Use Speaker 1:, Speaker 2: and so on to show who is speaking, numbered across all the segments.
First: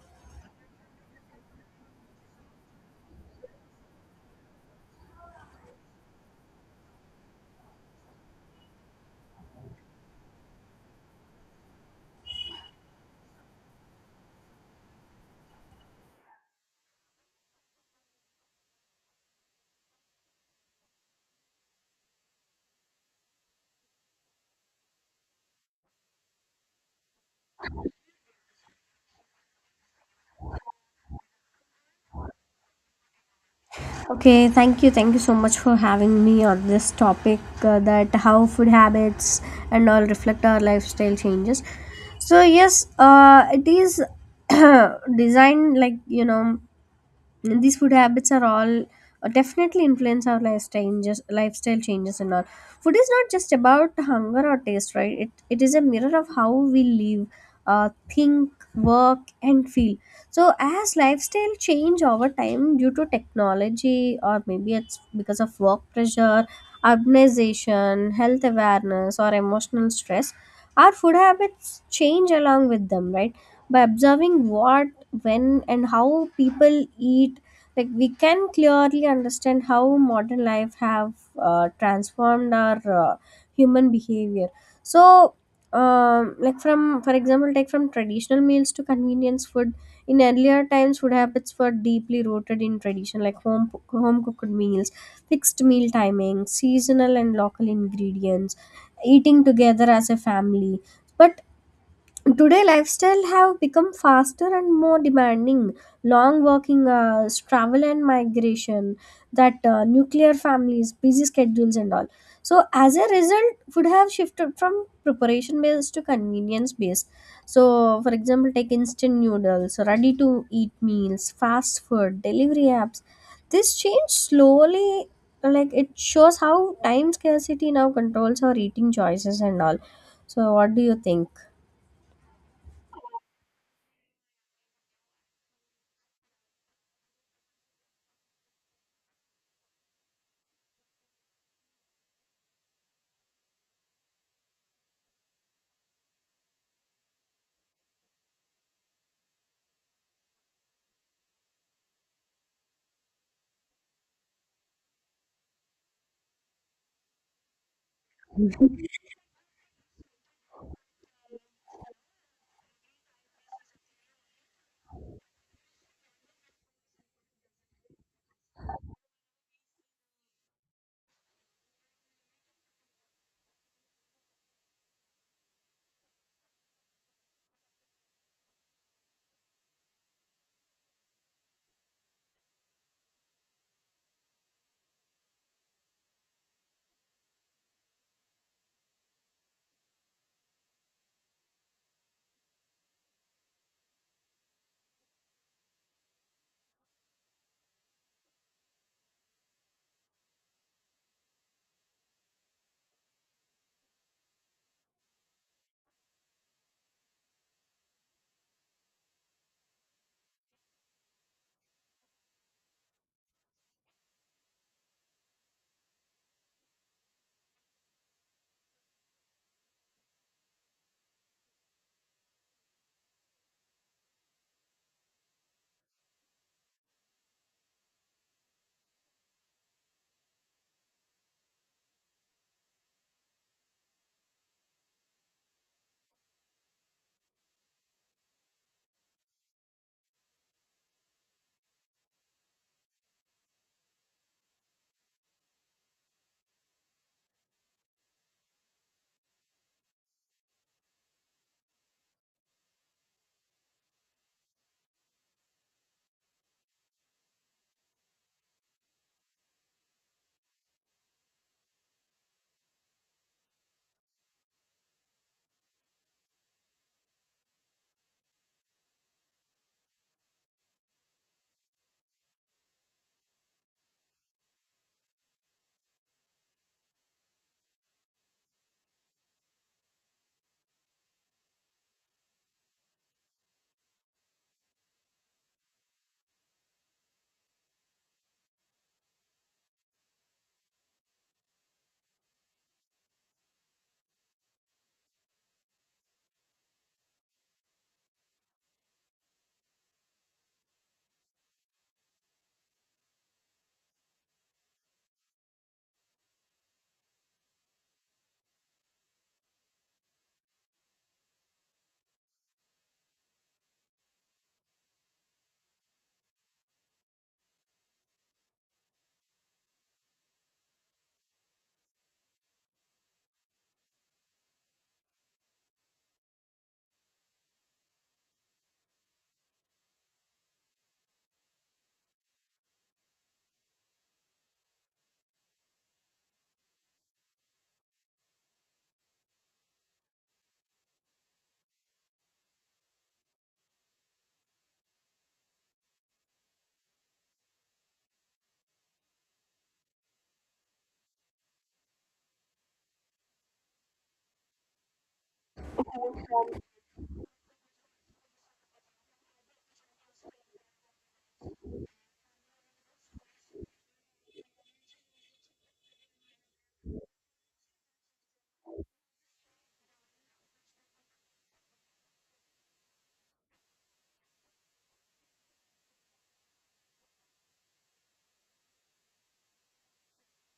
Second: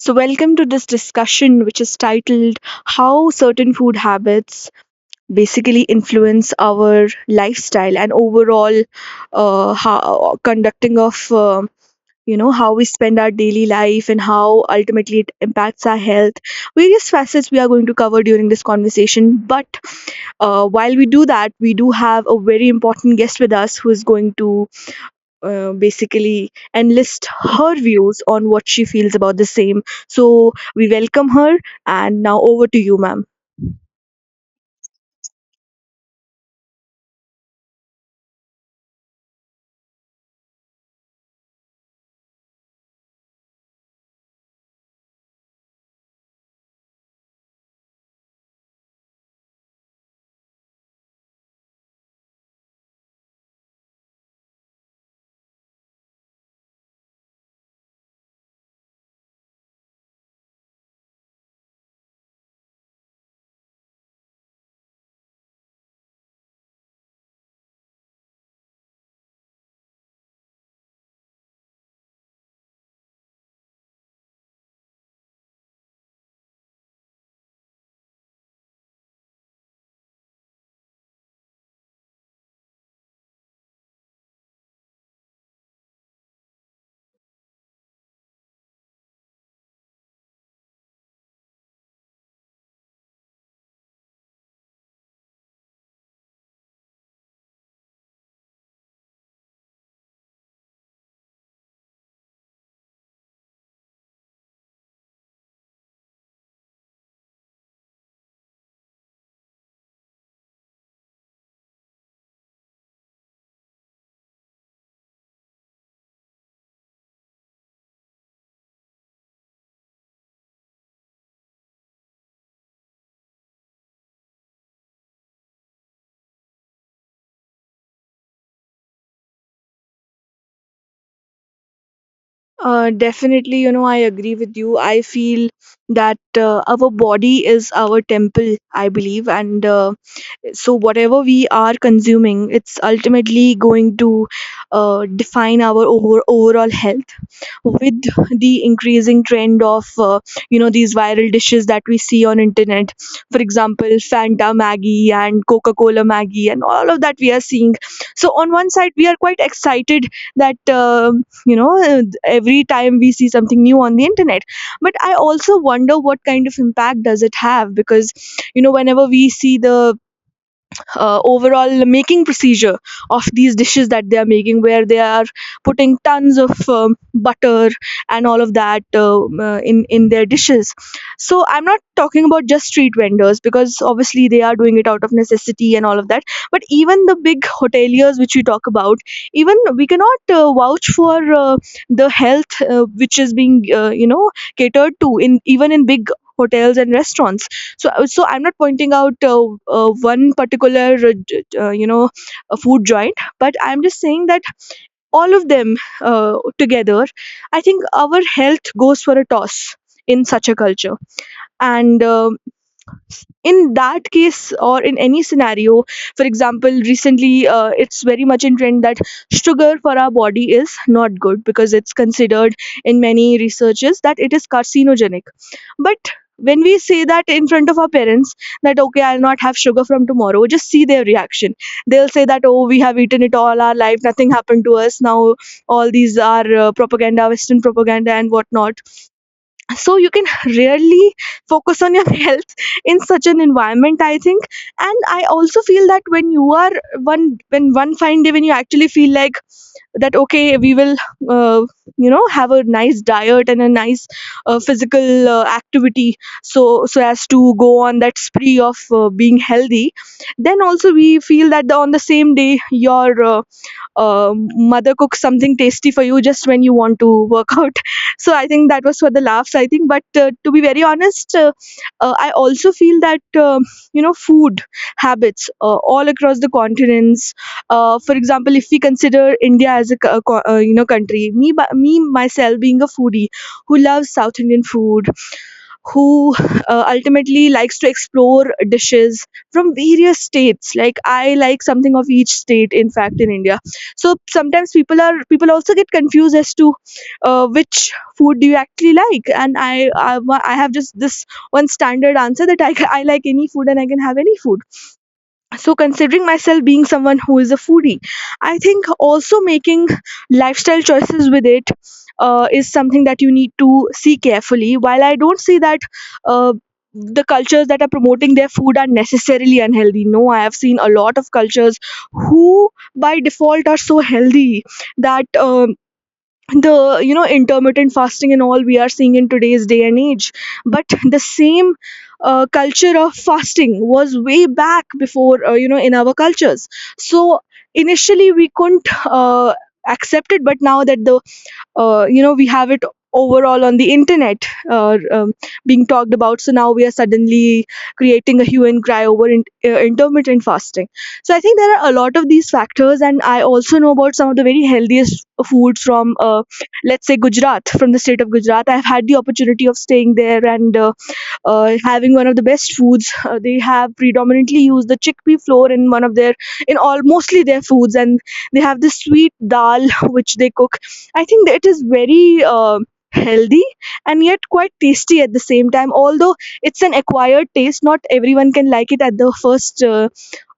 Speaker 1: So, welcome to this discussion, which is titled how certain food habits basically influence our lifestyle and overall how, conducting of. You know how we spend our daily life and how ultimately it impacts our health, various facets we are going to cover during this conversation. But while we do that, we do have a very important guest with us who is going to basically and list her views on what she feels about the same. So we welcome her, and now over to you, ma'am.
Speaker 2: Okay, thank you. Thank you so much for having me on this topic, that how food habits and all reflect our lifestyle changes. So, yes, it is designed, like, you know, and these food habits are all definitely influence our lifestyle changes and all. Food is not just about hunger or taste, right? It is a mirror of how we live, think, work, and feel. So as lifestyle change over time due to technology, or maybe it's because of work pressure, urbanization, health awareness, or emotional stress. Our food habits change along with them, right? By observing what, when, and how people eat, like, we can clearly understand how modern life have transformed our human behavior. So, like, from, for example, take, from traditional meals to convenience food. In earlier times, food habits were deeply rooted in tradition, like home cooked meals, fixed meal timing, seasonal and local ingredients, eating together as a family. But today, lifestyle have become faster and more demanding. Long working hours, travel and migration, that nuclear families, busy schedules and all. So as a result, food have shifted from preparation based to convenience based. So for example, take instant noodles, ready to eat meals, fast food delivery apps. This change slowly, like, it shows how time scarcity now controls our eating choices and all. So what do you think?
Speaker 1: Definitely, you know, I agree with you. I feel that our body is our temple, I believe, and so whatever we are consuming, it's ultimately going to define our overall health with the increasing trend of you know, these viral dishes that we see on internet, for example, fanta maggie and coca-cola maggie and all of that we are seeing. So on one side we are quite excited that you know, every time we see something new on the internet, but I also wonder what kind of impact does it have, because you know, whenever we see the overall making procedure of these dishes that they are making, where they are putting tons of butter and all of that, in their dishes. So I'm not talking about just street vendors, because obviously they are doing it out of necessity and all of that, but even the big hoteliers which we talk about, even we cannot vouch for uh, the health which is being you know, catered to in even in big hotels and restaurants. So so I'm not pointing out one particular you know, a food joint, but I'm just saying that all of them together, I think our health goes for a toss in such a culture. And in that case or in any scenario, for example, recently it's very much in trend that sugar for our body is not good, because it's considered in many researches that it is carcinogenic. But when we say that in front of our parents that okay, I'll not have sugar from tomorrow, just see their reaction. They'll say that, oh, we have eaten it all our life, nothing happened to us. Now all these are propaganda, western propaganda and whatnot. So you can really focus on your health in such an environment, I think. And I also feel that when you are one when one fine day when you actually feel like that okay, we will uh, you know, have a nice diet and a nice physical activity, so so as to go on that spree of being healthy, then also we feel that on the same day your mother cooks something tasty for you just when you want to work out. So I think that was for the laughs, I think. But to be very honest, I also feel that, um you know, food habits all across the continents. For example, if we consider India as a, you know, country, me, myself being a foodie who loves South Indian food, who ultimately likes to explore dishes from various states. Like I like something of each state, in fact, in India. So sometimes people are, people also get confused as to which food do you actually like. And I have just this one standard answer that I, I like any food and I can have any food. So considering myself being someone who is a foodie, I think also making lifestyle choices with it is something that you need to see carefully. While I don't see that uh, the cultures that are promoting their food are necessarily unhealthy, no, I have seen a lot of cultures who by default are so healthy that the, you know, intermittent fasting and all we are seeing in today's day and age, but the same culture of fasting was way back before, you know, in our cultures. So initially we couldn't accept it, but now that the you know, we have it overall on the internet uh, um, being talked about, so now we are suddenly creating a hue and cry over intermittent fasting. So I think there are a lot of these factors. And I also know about some of the very healthiest foods from let's say Gujarat, from the state of Gujarat. I've had the opportunity of staying there and having one of the best foods. They have predominantly used the chickpea flour in one of their, in all mostly their foods, and they have this sweet dal which they cook. I think that it is very healthy and yet quite tasty at the same time. Although it's an acquired taste, not everyone can like it at the first uh,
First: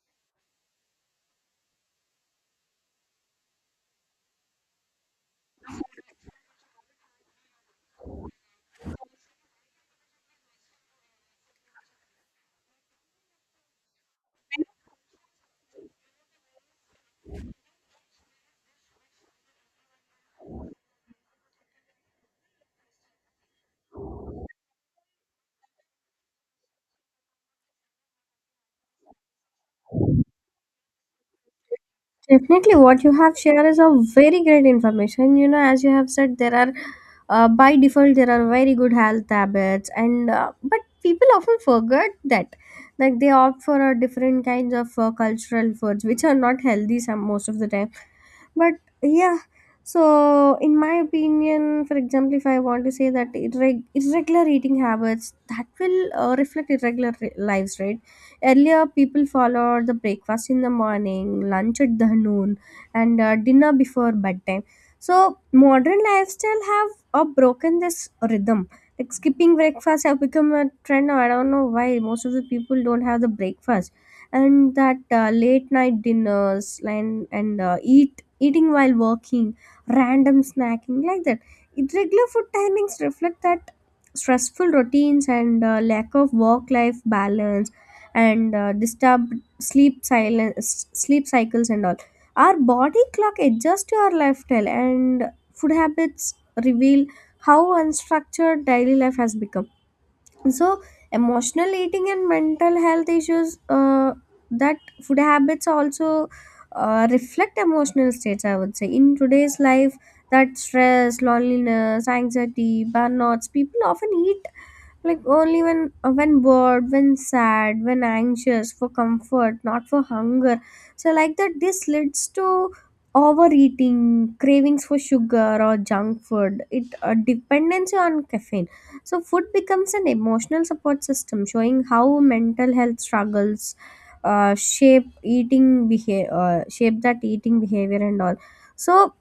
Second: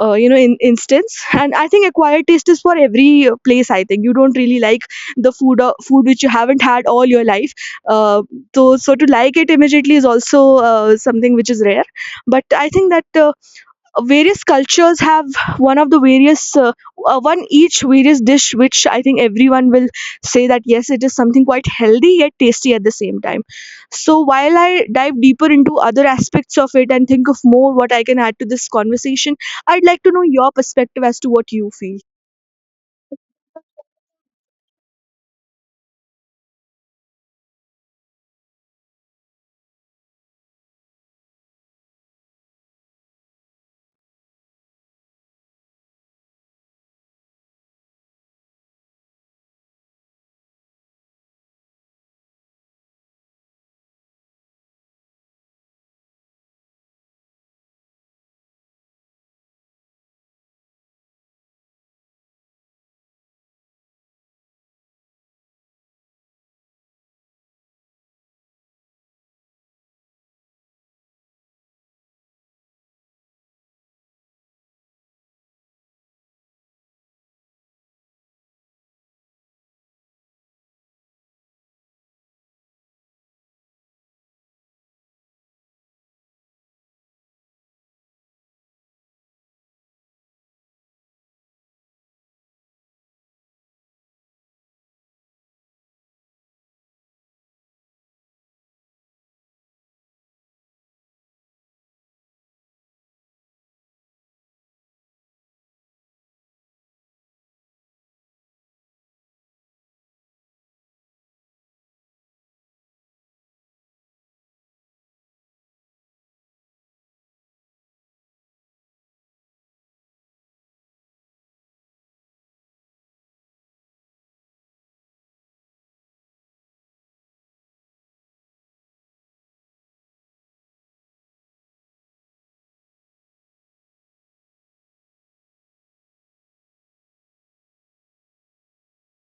Speaker 1: uh, you know, in instance. And I think acquired taste is for every place, I think. You don't really like the food, food which you haven't had all your life, uh, so so to like it immediately is also something which is rare. But I think that various cultures have one of the various one each various dish which I think everyone will say that yes, it is something quite healthy yet tasty at the same time. So while I dive deeper into other aspects of it and think of more what I can add to this conversation, I'd like to know your perspective as to what you feel.
Speaker 2: Definitely, what you have shared is a very great information. You know, as you have said, there are, by default, there are very good health habits, and but people often forget that, like, they opt for a different kinds of cultural foods which are not healthy some most of the time. But yeah, so in my opinion, for example, if I want to say that irregular eating habits, that will reflect lives, right? Earlier people followed the breakfast in the morning, lunch at the noon, and dinner before bedtime. So modern lifestyle have broken this rhythm. Like, skipping breakfast have become a trend now. I don't know why most of the people don't have the breakfast. And that late night dinners, and eating while working, random snacking, like that. It regular food timings reflect that stressful routines and lack of work life balance, and disturbed sleep, silence sleep cycles and all. Our body clock adjusts to our lifestyle, and food habits reveal how unstructured daily life has become. So emotional eating and mental health issues, that food habits also reflect emotional states, I would say, in today's life. That stress, loneliness, anxiety, burnouts, people often eat, like, only when bored, when sad, when anxious, for comfort, not for hunger. So, like that, this leads to overeating, cravings for sugar or junk food, it a dependency on caffeine. So food becomes an emotional support system, showing how mental health struggles shape that eating behavior and all. So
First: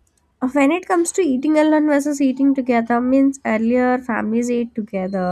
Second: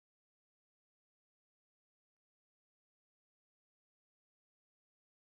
Speaker 2: when it comes to eating alone versus eating together, means earlier families ate together,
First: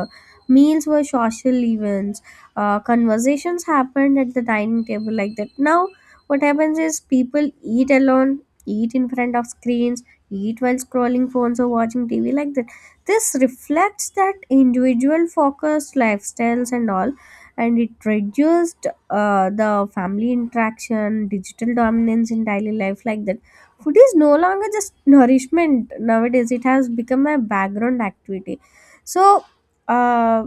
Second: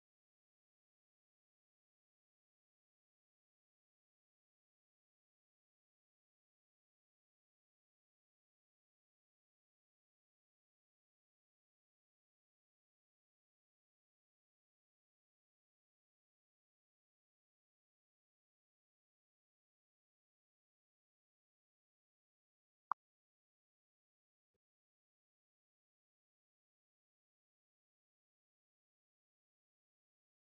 Speaker 2: meals were social events, conversations happened at the dining table, like that. Now what happens is people eat alone, eat in front of screens, eat while scrolling phones or watching tv, like that. This reflects that individual focused lifestyles and all, and it reduced the family interaction, digital dominance in daily life, like that. Food is no longer just nourishment nowadays, it has become a background activity. so uh,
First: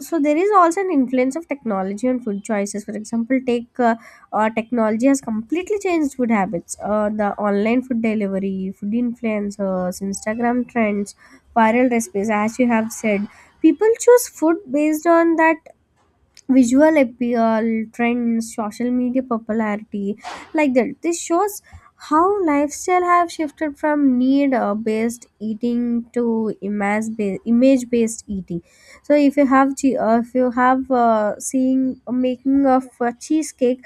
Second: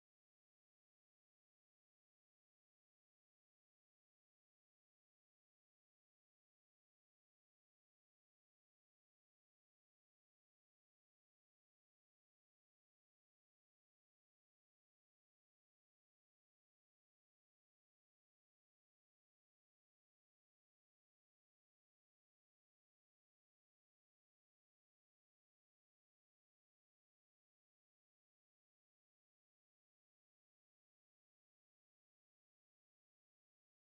Speaker 2: so there is also an influence of technology on food choices. For example, take technology has completely changed food habits. The online food delivery, food influencers, Instagram trends, viral recipes, as you have said, people choose food based on that visual appeal, trends, social media popularity, like that. This shows how lifestyle have shifted from need based eating to image based eating. So if you have if you have seeing a making of a cheesecake,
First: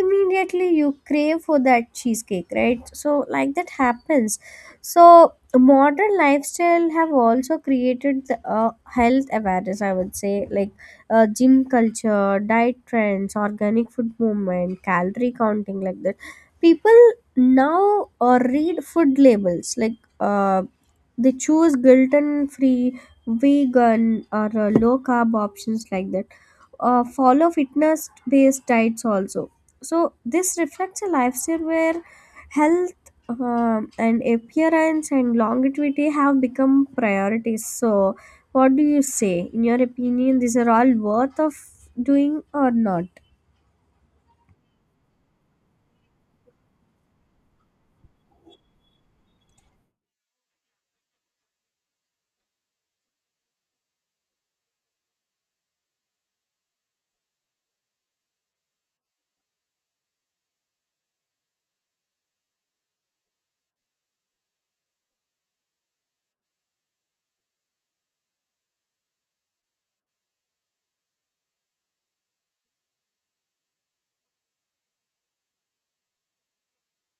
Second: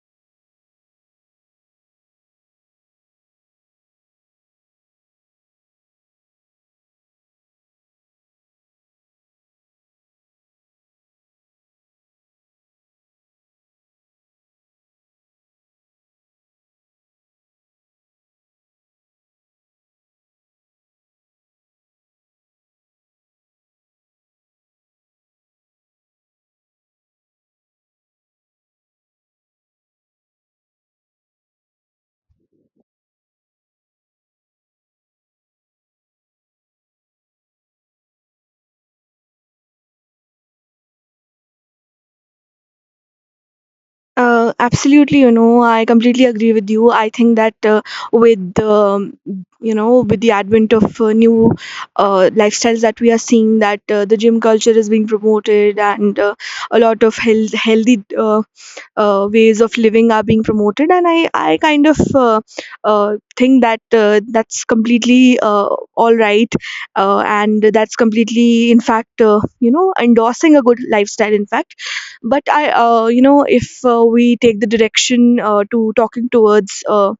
Speaker 2: immediately you crave for that cheesecake, right? So like that happens. So modern lifestyle have also created the, health awareness, I would say, like gym culture, diet trends, organic food movement, calorie counting, like that. People now read food labels, like they choose gluten free, vegan, or low carb options, like that. Follow fitness based diets also. So, this reflects a lifestyle where health and appearance and longevity have become priorities. So, what do you say? In your opinion, these are all worth of doing or not?
Speaker 1: Uh, absolutely, you know, I completely agree with you. I think that with the, you know, with the advent of new lifestyles that we are seeing, that the gym culture is being promoted, and a lot of healthy ways of living are being promoted. And I kind of uh, think that that's completely all right, and that's completely, in fact, you know, endorsing a good lifestyle, in fact. But I you know, if we take the direction to talking towards uh,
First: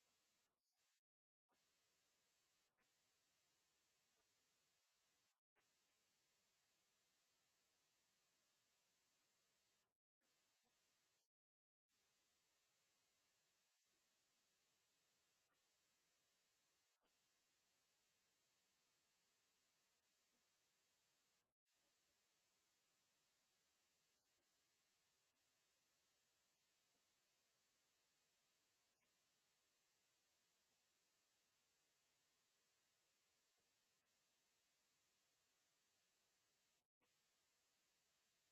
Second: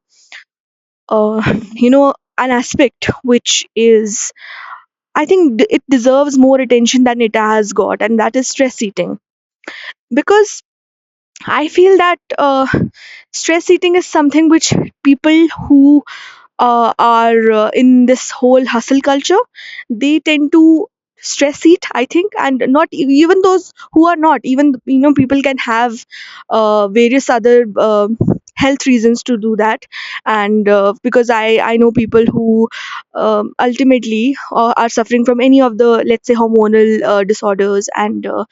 Speaker 1: uh, you know, an aspect which is, I think, it deserves more attention than it has got, and that is stress eating. Because I feel that stress eating is something which people who are in this whole hustle culture, they tend to stress eat, I think. And not even those who are not, even you know, people can have various other health reasons to do that. And because I know people who ultimately are suffering from any of the, let's say, hormonal disorders. And uh,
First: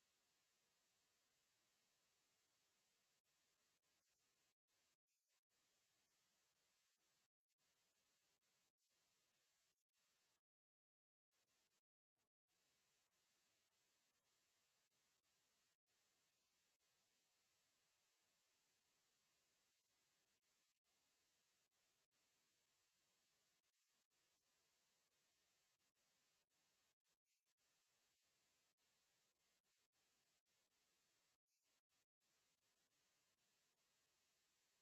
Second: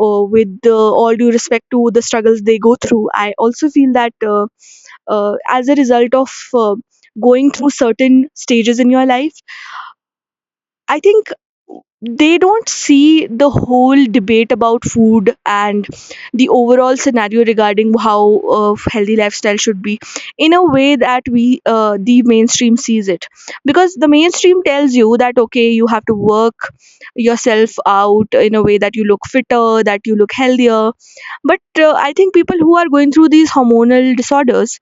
Speaker 1: uh, with all due respect to the struggles they go through, I also feel that as a result of going through certain stages in your life, I think they don't see the whole debate about food and the overall scenario regarding how healthy lifestyle should be, in a way that we the mainstream sees it. Because the mainstream tells you that okay, you have to work yourself out in a way that you look fitter, that you look healthier. But I think people who are going through these hormonal disorders,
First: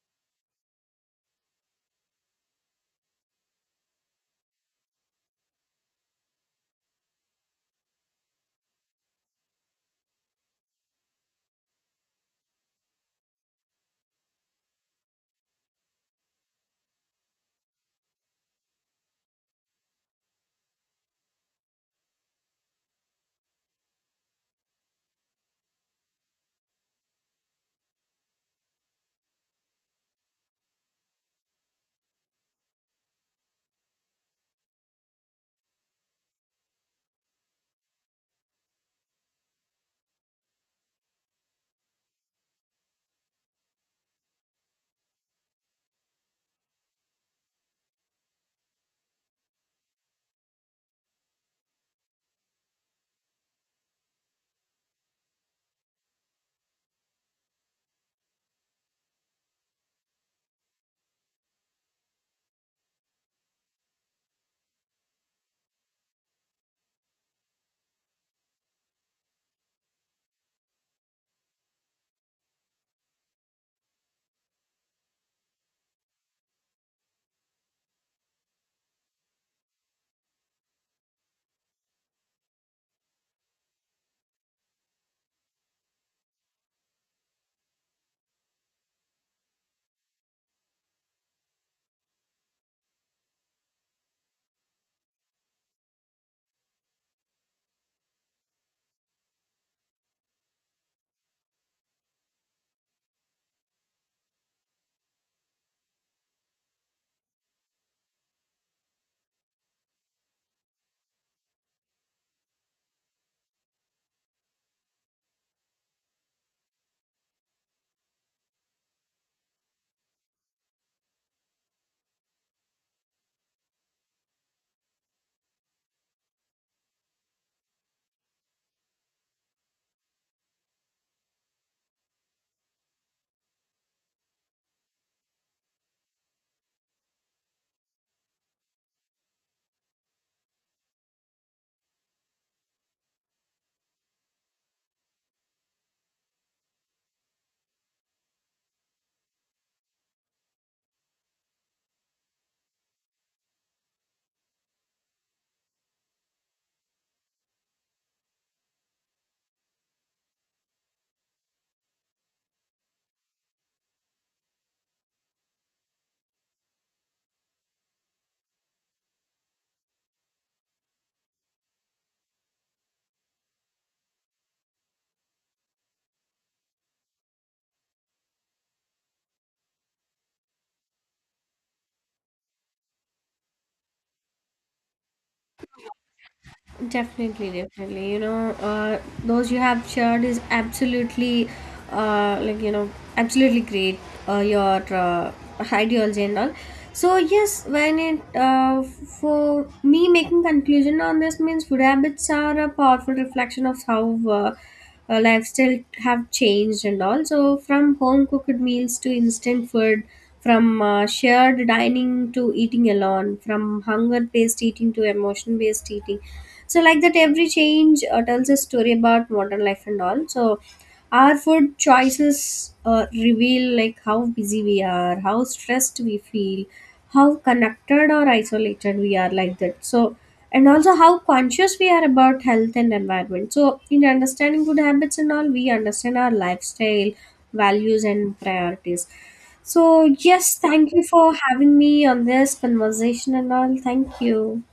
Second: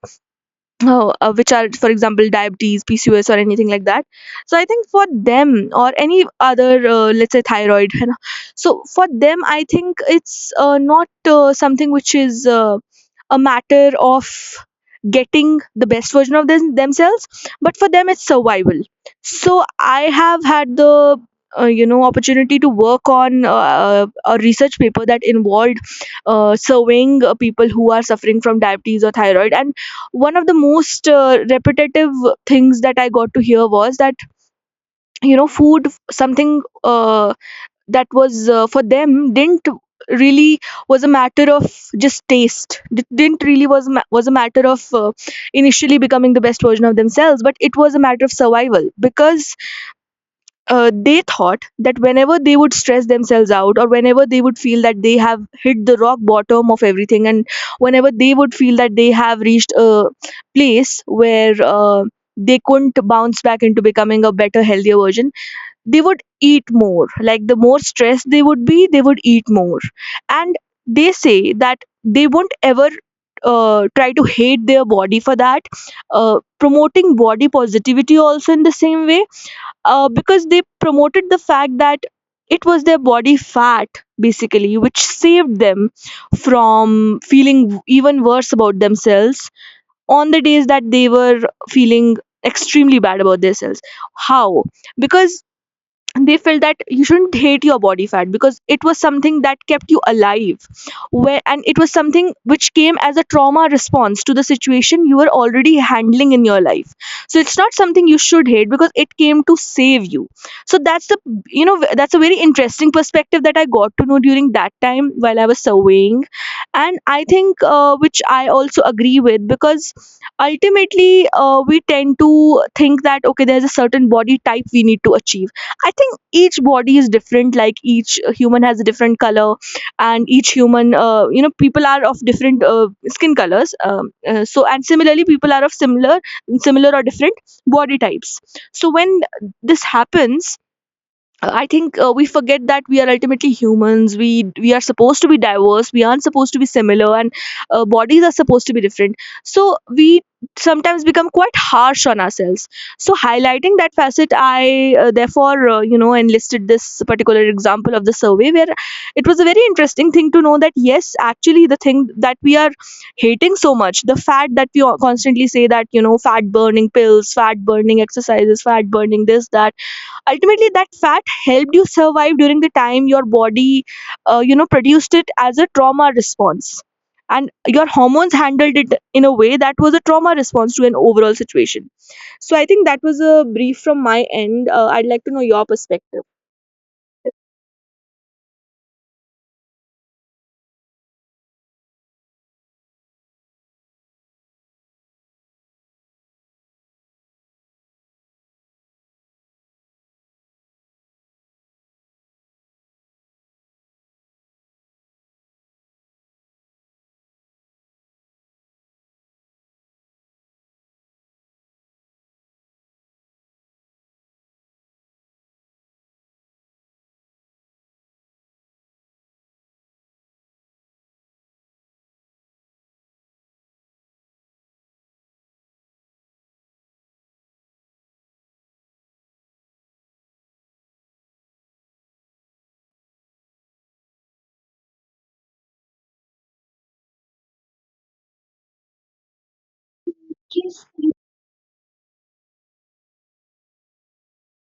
Speaker 1: which are, for example, diabetes, PCOS, or anything like that, so I think for them or any other, let's say, thyroid, you know, so for them, I think it's not something which is. A matter of getting the best version of themselves, but for them it's survival. So I have had the you know, opportunity to work on a research paper that involved surveying people who are suffering from diabetes or thyroid. And one of the most repetitive things that I got to hear was that you know, food, something that was for them, didn't really was a matter of just taste. Didn't really was was a matter of initially becoming the best version of themselves, but it was a matter of survival. Because they thought that whenever they would stress themselves out, or whenever they would feel that they have hit the rock bottom of everything, and whenever they would feel that they have reached a place where they couldn't bounce back into becoming a better, healthier version, they would eat more. Like the more stressed they would be, they would eat more. And they say that they won't ever try to hate their body for that, promoting body positivity also in the same way, because they promoted the fact that it was their body fat, basically, which saved them from feeling even worse about themselves on the days that they were feeling extremely bad about themselves. How? Because they felt that you shouldn't hate your body fat, because it was something that kept you alive. Where, and it was something which came as a trauma response to the situation you were already handling in your life. So it's not something you should hate, because it came to save you. So that's the, you know, that's a very interesting perspective that I got to know during that time while I was surveying. And I think, which I also agree with, because ultimately we tend to think that okay, there's a certain body type we need to achieve. I think each body is different. Like each human has a different color, and each human, you know, people are of different skin colors. So and similarly, people are of similar or different body types. So when this happens, I think we forget that we are ultimately humans. We are supposed to be diverse. We aren't supposed to be similar, and bodies are supposed to be different. So we sometimes become quite harsh on ourselves. So highlighting that facet, I therefore you know, enlisted this particular example of the survey where it was a very interesting thing to know that yes, actually, the thing that we are hating so much, the fat that we all constantly say that, you know, fat burning pills, fat burning exercises, fat burning this that, ultimately that fat helped you survive during the time your body you know, produced it as a trauma response, and your hormones handled it in a way that was a trauma response to an overall situation. So I think that was a brief from my end. Uh, I'd like to know your perspective.
Speaker 2: Definitely, definitely. You know, those you have shared is absolutely, like, you know, absolutely great. Your ideology and all. So yes, when it for me making conclusion on this means food habits are a powerful reflection of how. Uh, Lifestyle have changed and all. So from home cooked meals to instant food, from shared dining to eating alone, from hunger based eating to emotion based eating. So like that, every change tells a story about modern life and all. So our food choices reveal like how busy we are, how stressed we feel, how connected or isolated we are, like that. So, and also how conscious we are about health and environment. So in understanding good habits and all, we understand our lifestyle values and priorities. So yes,
Speaker 1: The
Speaker 2: thank you for having me on this conversation and all. Thank you.